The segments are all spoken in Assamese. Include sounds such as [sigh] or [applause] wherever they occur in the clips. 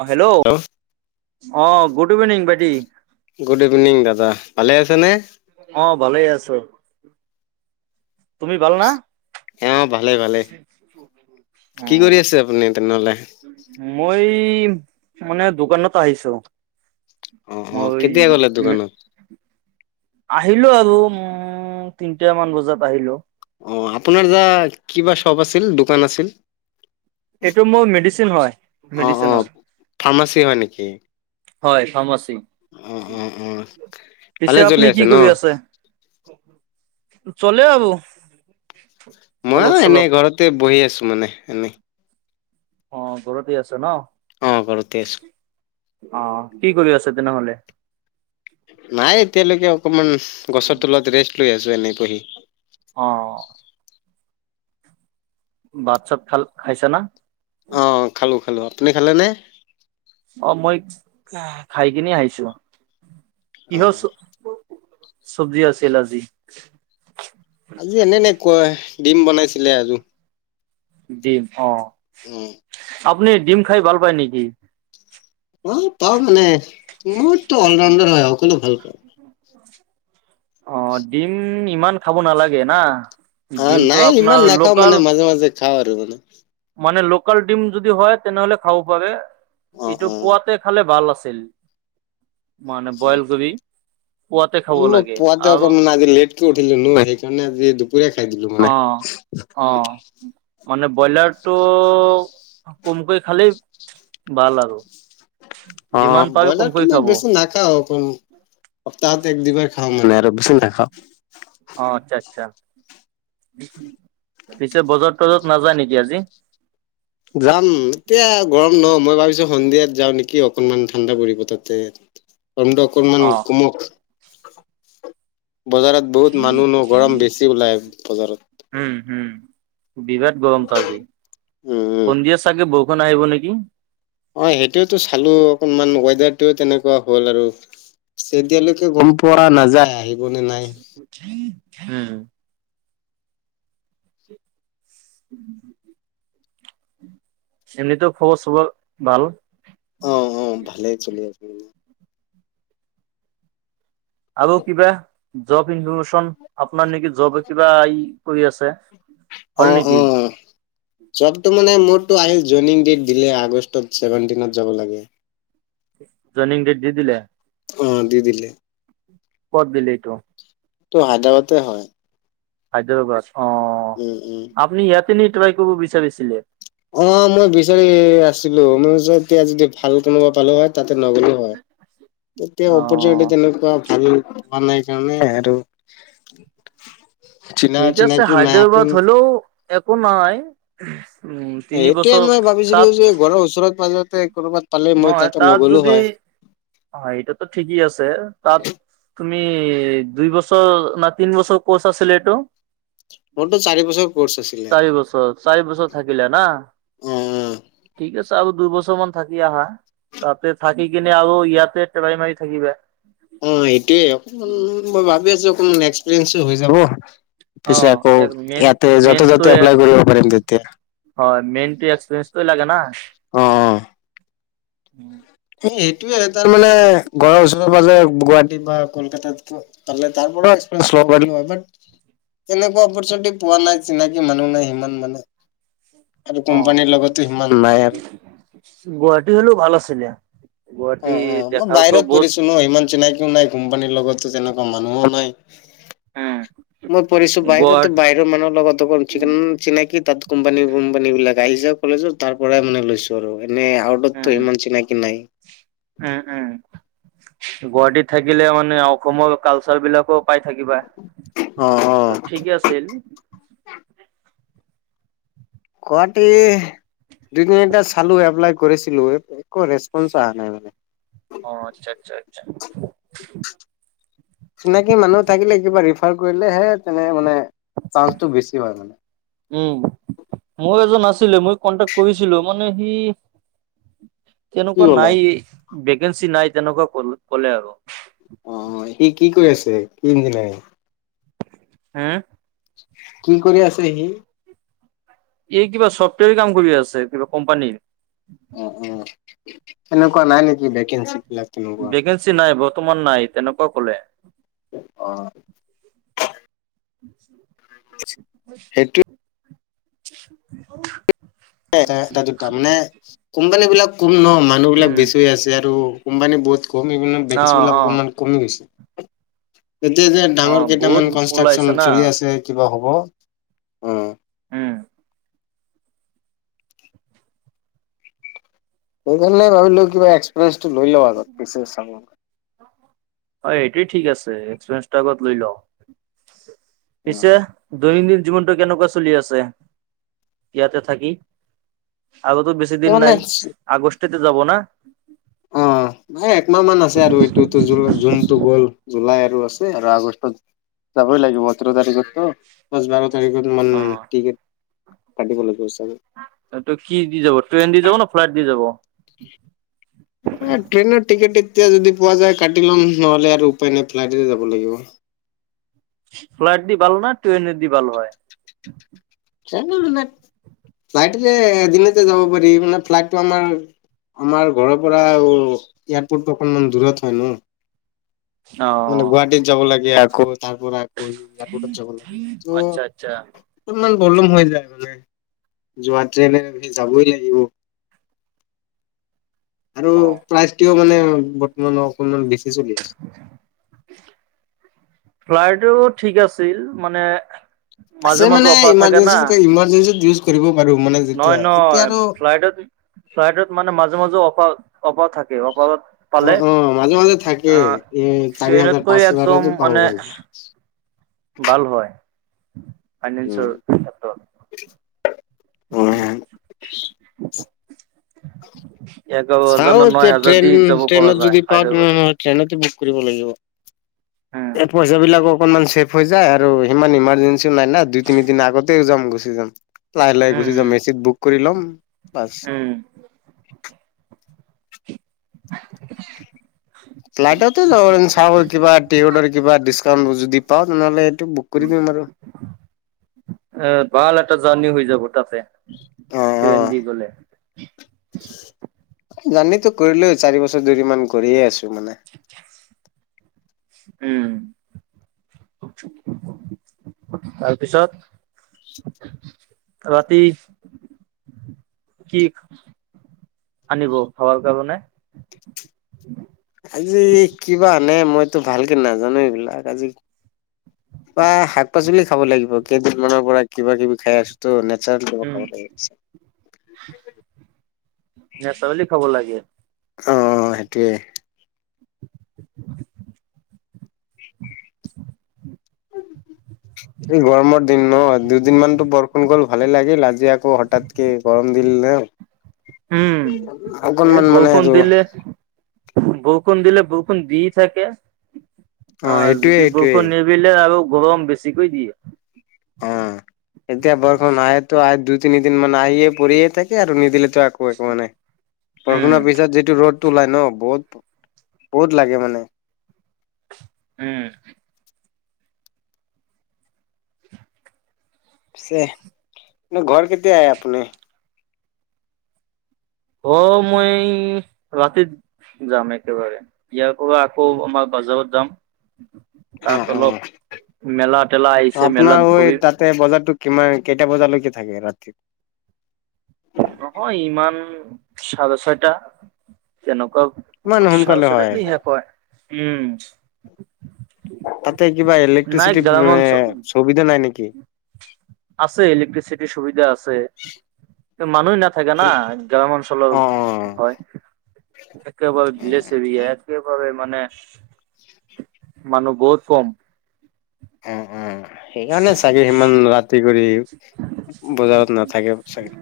অ', হেল্ল' অ', গুড ইভিনিং ভাইটি। গুড ইভিনিং দাদা ভালে আছেনে? অ', ভালেই আছোঁ। তুমি ভাল না? অ', ভালেই - ভালেই অ কি কৰি আছে আপুনি তেনেহ'লে? মই মানে দোকানত আহিছোঁ। অ', অ', কেতিয়া গলে দোকানত? আহিলো আৰু উম, তিনটামান বজাত আহিলো। অ', আপোনাৰ যা কিবা শ্বপ আছিল দোকান আছিল। এইটো মোৰ মেডিচিন হয় অ অ মেডিচিনৰ ফাৰ্মাচী হয় নেকি? হয়, ফাৰ্মাচী। অ অ অ ভালে পিছে চলি আপুনি কি ন? কৰি আছে? চলে আৰু ময়ো অলপ এনে চলপ ঘৰতে বহি আছোঁ মানে এনেই। অ', ঘৰতে আছে ন'? অ', ঘৰতে আছোঁ। অ', কি কৰি আছে তেনেহলে? নাই এতিয়ালৈকে অকমান গছৰ তলত ৰেষ্ট লৈ আছোঁ এনেই বহি। অ', ভাত চাত খাল খাইছা না? অ', খালোঁ খালোঁ আপুনি খালেনে? অ মই খাই কিনে আহিছোঁ। অ কিহ চ চব্জি আছিল আজি? আজি এনে এনে কয় ডিম বনাইছিলে [unintelligible] ডিম অ। উম আপুনি ডিম খাই ভাল পায় নেকি? পাও, পাও মানে। মোৰতো অল ৰাউণ্ডাৰ হয়। সকলো ভাল পাওঁ। অ ডিম ইমান খাব নালাগে না। অ ডিমটো নাই ইমান আপোনাৰ নাখাওঁ লোকেল মানে মাজে মাজে খাওঁ আৰু মানে। মানে লোকেল ডিম যদি হয় তেনেহ'লে খাব পাৰে। অ', এইটো অ'। পোৱাতে খালে ভাল আছিল। মানে বইল [unintelligible] কৰি পুৱাতে খাব লাগে পোৱাত যে আৰু অকমান লেট। কে উঠিলো নু আহিকেনে যি দুপৰীয়া খাই দিলো মানে। অঁ অঁ। মানে ব্ৰইলাৰটো কমকৈ খালেই বাল আৰু। অ। যিমান পাৰে কমকৈ ব্ৰইলাৰটো মই খাব অ বেছি নাখাওঁ। [unintelligible] সপ্তাহত এক, দুইবাৰ খাওঁ মানে আৰু বেছি নাখাওঁ। অ আচ্ছা আচ্ছা, পিছে বজাৰত-তজাৰত নাযায় নেকি আজি? যাম। এতিয়া গৰম ন। মই ভাবিছো সন্ধিয়াত যাওঁ নেকি অকনমান ঠাণ্ডা পৰিব তাতে। [inaudible] গৰমটো অকণমান অ কমক। বজাৰত বহুত মানুহ ন গৰম বেছি ওলাই বজাৰত। উম হুম। বিৰাট গৰম ত' আজি। উম, উম, সন্ধিয়া চাগে বৰ ষুণ আহিব নেকি? অ সেইটোৱেটো চালো অকনমান ৱেডাৰটোও তেনেকুৱা হ'ল আৰু। সেদিয়ালৈকে গম পোৱা নাযায়। আহিব নে নাই? হে। চিনি ত' খবৰ-চবৰ বাল? অ অ। ভালে চলি আছোঁ। আৰু কিবা? জব ইনফৰমেচন আপোনাৰ নেকি জব কিবা ই কৰি আছে, অ হল অ নেকি? জবটো মানে মোৰটো আই জয়নিং ডেট দিলে আগষ্টত চেভেণ্টিনত যাব লাগে। জইনিং ডেট দি দিলে? অ, দি দিলে। ক'ত দিলে এইটো? ত হায়দৰাবাদে হয়। হাইদ্ৰবাদ অ। উম, উম। আপুনি ইয়াতে নি ট্ৰাই কৰিব বিচাৰিছিলে? অ, মই বিচাৰি আছিলো। মই [unintelligible] এতিয়া যদি ভাল কোনোবা পালো হয়, তাতে নগলো হয়। তেতিয়া অ অপৰচুনেটি তেনেকুৱা ভাল নাই, কাৰণে এহেটো ঠিক আছে। হায়দৰাবাদ হলও একো নাই। উম তিনি এইটোৱে বছৰ মই তাত ভাবিছিলো, যে ঘৰৰ ওচৰত পাজাতে কৰ'বাত পালে মই তাতে নগ'লো হয়। অ, এইটোতো ঠিকেই আছে। তাত তুমি দুই বছৰ না তিন বছৰ ক'ৰ্চ আছিলে এইটো? মোৰতো চাৰি বছৰ কৰ্চ আছিলে চাৰি বছৰ চাৰি বছৰ থাকিলে না। অ অ ঠিক আছে, আৰু দুইবছৰমান থাকি আহা তাতে থাকি কিনে আৰু ইয়াতে টবাই মাৰি থাকিবা। অ এইটোৱে অকমান মই ভাবি আছো অকমান এক্সপিৰিয়েঞ্চো হৈ যাব। অ পিছে আকৌ মেইন ইয়াতে যতে মেইনটো ত'তে এপ্লাই কৰিব পাৰিম তেতিয়া হয় মেইনটো এক্সপিৰিয়েন্সটোৱে লাগে না [inaudible] এই এইটোৱে তাৰ মানে ঘৰৰ ওচৰে পাজৰে গুৱাহাটীত বা কলকাতাত ত' তাৰপৰাও এক্সপিৰিয়েন্স ল'ব পাৰিলো হয় বাট তেনেকুৱা অপৰচুনিটি পোৱা নাই চিনাকি মানুহ নাই সিমান মানে আৰু অ কোম্পানীৰ লগতো সিমান নাই আৰু গুৱাহাটী হ'লেও ভাল আছিলে। অ গুৱাহাটী অ মই দেখাতো বাহিৰত বহুত পঢ়িছো ন ইমান চিনাকিও নাই কোম্পানীৰ লগতটো তেনেকুৱা মানুহো নাই উম মই পঢ়িছো গুৱাহাট বাহিৰত বা মানুহৰ লগত অকল উম চিন চিনাকি তাত কোম্পানী বোম্পানী বিলাক আহি যাই কলেজত তাৰ পৰাই মানে লৈছোঁ আৰু এনেই আউটত ত' ইমান চিনাকি নাই উম উম গুৱাহাটীত থাকিলে মানে অসমৰ কালচাৰ বিলাকো পাই থাকিবা অ অ ত' ঠিকে আছিল গুৱাহাটী দুই তিনিটা চালো এপ্লাই কৰিছিলো একো ৰেছপন্স অহা নাই মানে অ আচ্ছা আচ্ছা আচ্ছা। চিনাকি মানুহ থাকিলে কিবা ৰিফাৰ কৰিলে হে তেনেকে মানে চান্সটো বেছি হয় মানে উম মোৰো এজন আছিলে মই কন্টেক কৰিছিলো মানে সি কি তেনেকুৱা ক'লে নাই ভেকেঞ্চি নাই তেনেকুৱা ক'ল ক'লে আৰু অ সি কি কৰি আছে কি ইঞ্জিনিয়াৰিং? হা? কি কৰি আছে সি? সি কিবা ছফ্টৱেৰ কাম কৰি আছে কিবা কোম্পানীৰ। অ অ' সেনেকুৱা নাই নিকি ভেকেঞ্চি বিলাক? তেনেকুৱা ভেকেঞ্চি নাই বৰ্তমান নাই তেনেকুৱা ক'লে [inaudible] অ সেইটো [inaudible] এটা দুটা মানে কোম্পানী বিলাক কম ন মানুহ বিলাক উম বেছি হৈ আছে আৰু কোম্পানী বহুত কম সেইকাৰণে অ ভেকেঞ্চি বিলাক অ অকণমান কমি গৈছে এতিয়া যে অ ডাঙৰ কেইটামান বহুত কনষ্ট্ৰাকচন ওলাইছে না চলি আছে কিবা হ'ব অ উম। সেইকাৰণে ভাবিলো কিবা এক্সপিৰিয়েন্সটো লৈ লওঁ আগত পিছে চাব হয় এইটোৱে ঠিক আছে এক্সপিৰিয়েন্সটো আগত লৈ ল' পিছে দৈনন্দিন জীৱনটো কেনেকুৱা চলি আছে? ইয়াতে থাকি আৰুতো বেছি দিন মানে নাই আগষ্টতে যাব না? অ [inaudible] নাই একমাহ মান আছে আৰু এইটোতো জু জুনতটো গ'ল জুলাই আৰু আছে আৰু আগষ্টত যাবই লাগিব ওঠৰ তাৰিখততো পাঁচ, বাৰ তাৰিখত মান অ টিকট কাটিবলৈ কৈছে এই ত' কি দি যাব ট্ৰেইন দি যাবনে, ফ্লাইট দি যাব। এ, ট্ৰেইনৰ টিকেট এতিয়া যদি পোৱা যায় কাটি লম নহ'লে আৰু উপায় নাই ফ্লাইটেৰে যাব লাগিব। ফ্লাইট দি ভাল না ট্ৰেইনে দি ভাল হয়। জানা মানে, ফ্লাইটেৰে এদিনতে যাব পাৰি মানে ফ্লাইটটো আমাৰ আমাৰ ঘৰৰ পৰাও, এয়াৰপৰ্টটো অকণমান দূৰত হয় ন'। অ'। মানে গুৱাহাটীত যাব লাগে আকৌ তাৰ পৰা আকৌ এয়াৰপৰ্টত যাব লাগে ত' আচ্ছা আচ্ছা অকণমান প্ৰব্লেম হৈ যায় মানে, যোৱা ট্ৰেইনেৰে যদি যাবই লাগিব। আৰু অ প্ৰাইজটোও মানে বৰ্তমান অকনমান বেছি চলি আছে। ফ্লাইটো ঠিক আছিল মানে মাজে আছে মাজে মানে অফাৰ থাকে না ইমাৰ্জেঞ্চি ইমাৰ্জেঞ্চিত ইউজ কৰিব পাৰোঁ মানে যেতিয়া এতিয়া আৰু [unintelligible] ফ্লাইডত মানে মাজে মাজে অফা, অফাৰ থাকে অফাত অ পালে, অ মাজে মাজে থাকে অ' এ চাৰি হাজাৰ পাঁচ ট্ৰেইনতকৈ হাজাৰতো একদম পাব মানে পাৰি ভাল হয়, উম ফাইনেন্সৰ অ [unintelligible] এঘাৰ হাজাৰ ন চাওঁ নয় এতিয়া হাজাৰ দি ট্ৰেইন যাব পৰা ট্ৰেইনত যায় যদি পাওঁ হায়দৰাবাদত ট্ৰেইনত ট্ৰেইনতে বুক কৰিব লাগিব, উম এই পইচা বিলাক অকন মান চেব হৈ যায় আৰু সিমান ইমাৰ্জেঞ্চিও নাই না দুই তিনি দিন আগতেও যাম গুচি যাম। লাহে লাহে গুচি যাম উম এচিত বুক কৰি ল'ম বাচ। উম ফ্লাইটেৰে যাব পাৰিম চাউল কিবা টিকটৰ কিবা ডিচকাউণ্ট যদি পাওঁ তেনেহ'লে এইটো বুক উম কৰি দিম আৰু। এ, ভাল এটা জাৰ্ণি হৈ যাব তাতে। অ অ ট্ৰেইন দি গ'লে। জাৰ্ণিতো কৰিলেও চাৰি বছৰ ধৰি মান কৰিয়ে আছোঁ মানে। উম। তাৰপিছত, ৰাতি কি, আনিব খাবৰ কাৰনে? আজি কিবা আনে মইতো ভালকে নাজানো এইবিলাক আজি বা শাক পাচলি খাব লাগিব কেইদিনমানৰ পৰা কিবা কিবি খাই আছোঁতো নেচাৰেল কিবা খাব লাগিব আজি। নেচাৰিলি খাব লাগে। অ' সেইটোয়ে। [inaudible] এই গৰমৰ দিনত দুদিনমানো বৰষুণ গ'ল ভালে লাগিল আজি আকৌ হঠাৎ কে গৰম দি দিলে, উম, এই অকনমান মানে বৰষুণ আৰু দিলে বৰষুণ দিলে বৰষুণ দি থাকে, অ' এইটোয়ে যদি এইটোয়ে বৰষুণ নি [unintelligible] আৰু গৰম বেছিকৈ দিয়ে। অ' এতিয়া বৰষুণ আহেতো আহে দুই তিনিদিন মান আহিয়ে পৰিয়ে থাকে আৰু নিদিলেতো [unintelligible] উম, বৰষুণৰ পিছত যিটো ৰ'দটো ওলাই ন' বহুত, বহুত লাগে মানে। উম। পিছে, ঘৰ কেতিয়া আহে আপুনি? অ' মই ৰাতি যাম একেবাৰে, ইয়াৰ পৰা আকৌ আমাৰ বাজাৰত যাম। অ তাত অ অলপ, মেলা তেলা আহিছে মেলাত ঘুৰিম। তে বজাৰতো কিমান, কেইটা বজালৈকে থাকে ৰাতি? নহয় ইমান চাৰে ছয়টা, তেনেকুৱা ইমান সোনকালে চাৰেচটা হয় শেষ হয়, উম তাতে কিবা নাই ইলেক্ট্ৰিচিটি গ্ৰামাঞ্চল সুবিধা নাই নেকি? আছে ইলেক্ট্ৰিচিটিৰ সুবিধা আছে। মানুহ নাথাকে না গ্ৰাও অঞ্চলৰ অ', অ', হয়। একেবাৰে অ', বিলেজছে এৰীয়া একেবাৰে মানে মানুহ বহুত কম। অ, অ, সেইকাৰণে চাগে সিমান ৰাতি কৰি বজাৰত নাথাকে চাগে।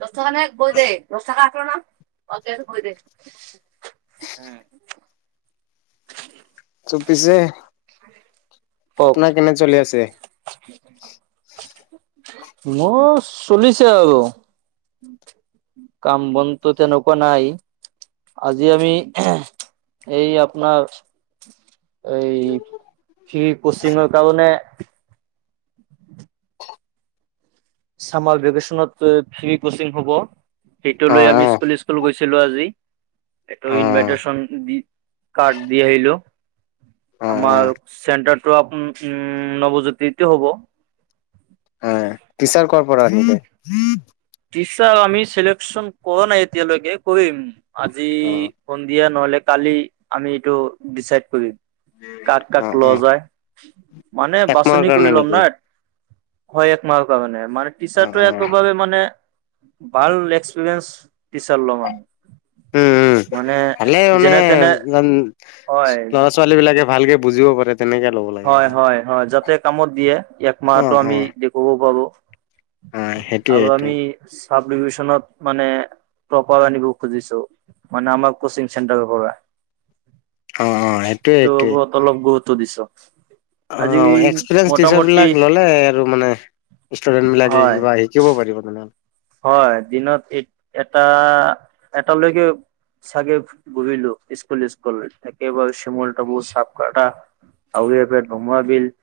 দশকা ন গৈ দে দশকা আঠ ন অ গৈ দে উম। চ পিছে কওক আপোনাৰ কেনে চলি আছে? মোৰ চলিছে আৰু কাম বন টো তেনেকুৱা নাই আজি আমি এই আপোনাৰ এই, ফি কচিঙৰ কাৰণে চামাৰ ভেকনত ফ্ৰী কচিং হ'ব, সেইটো ল অ', আমি অ', স্কুল। গৈছিলো আজি এইটো অ', ইনভাইট্যন দি কাৰ্ড দি আহিলো অ', অ', আমাৰ চেণ্টাৰটো আপ উম' নৱজ্যোতিটো হ'ব। অ', টিচাৰ ক পৰা আহিব? টিচাৰ আ চিলেকশ্যন কৰা নাই এতিয়ালৈকে কৰিম। আজি অ', সন্ধিয়া নহলে? কালি আমি এইটো ডিচাইড কৰিম কাক- অ', কাক ল অ', যায়। মানে একমাহৰ বাচনি কাৰণে কৰিলম নেকি? ন। হয়, এক মাহ কাৰ মণে মান টি অ', চাৰ্টটো অ', একোভাবে মানে, ভাল এক্সপৰিয়েস টিচাৰ্‌ লম মান। উম, উম, ভালে মানে তেনে হয়। ল'ৰা-ছোৱালী বিলাকে ভালকে বুজিব পাৰে তেনেকে ল'ব লাগে হয়, মানে। হয়, হয় যাতে কামত দিয়ে এক মাহটো অ', আমি অ', দেখুৱাব পাবো। অ', সেইটোয়ে আৰু সেইটোয়ে আমি চাব ডিভিচনত মানে প্ৰপাৰ আনিব খুজিছো। মানে আমাৰ কচিং চেণ্টাৰ পৰা। অ, অ এইটো সেইটোয়ে-সেইটোৱে। ওপৰত অলপ গুৰুত্ব দিছ। অ, এক্সপিৰিয়েঞ্চ টিচাৰ মোটামুটি বিলাক ল'লে, আৰু মানে ষ্টুডেণ্ট বিলাকে হয় কিবা আহে। শিকিব পাৰিব তেনেহলে। হয়, দিনত এ এটা, এটালৈকে চাগে ঘৰিলো স্কুল-ই্কুল থব শ মলাবু চাপ কটা। আউৰিয়পে ভমাবিল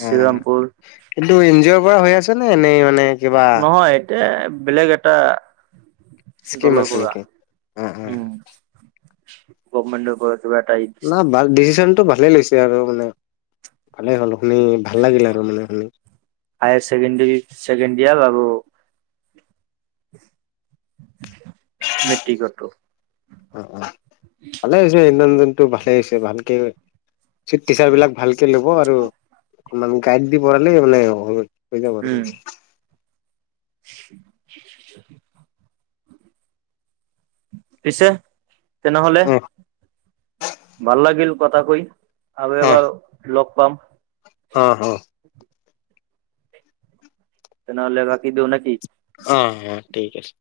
শিৱৰামপুৰ এইটো এন জি অ'ৰ পৰা হৈ আছে নে এনেই মানে? কিবা নহয় এতিয়া বেলেগ এটা স্কিম দলৰ আছে পৰা নেকি? অ', অ'। উম, গমেণ্টৰ পৰা কিবা এটা দিছে নাই ভাল ডিচিশনতটো ভালে লৈছে আৰু মানে ভালেই হ'ল শুনি ভাল [inaudible] লাগিল আৰু মানে শুনি। হায়াৰ চছেকেণ্ডৰী ছেকেণ্ড ইিয়াৰ আৰু মি্ট্টিক কটো। অ, অ ভালে আহছ ইঞ্জনতটো ভালে আহি হৈছে ভালকে। টিচাৰ বিলাক ভালকে ল'ব, আৰু অকমান গাইড দি পলে মানে উম, [inaudible] [inaudible] পিছে, তেনেহলে, অ'। ভাল লাগিল কথা কৈ আৰু অ', এবাৰ লগ পাম। অ, হ। তেনেহলে ৰাখি দিও নে কি? অ', অ', থিক আছে।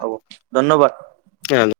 হ'ব, ধন্যবাদ। [inaudible]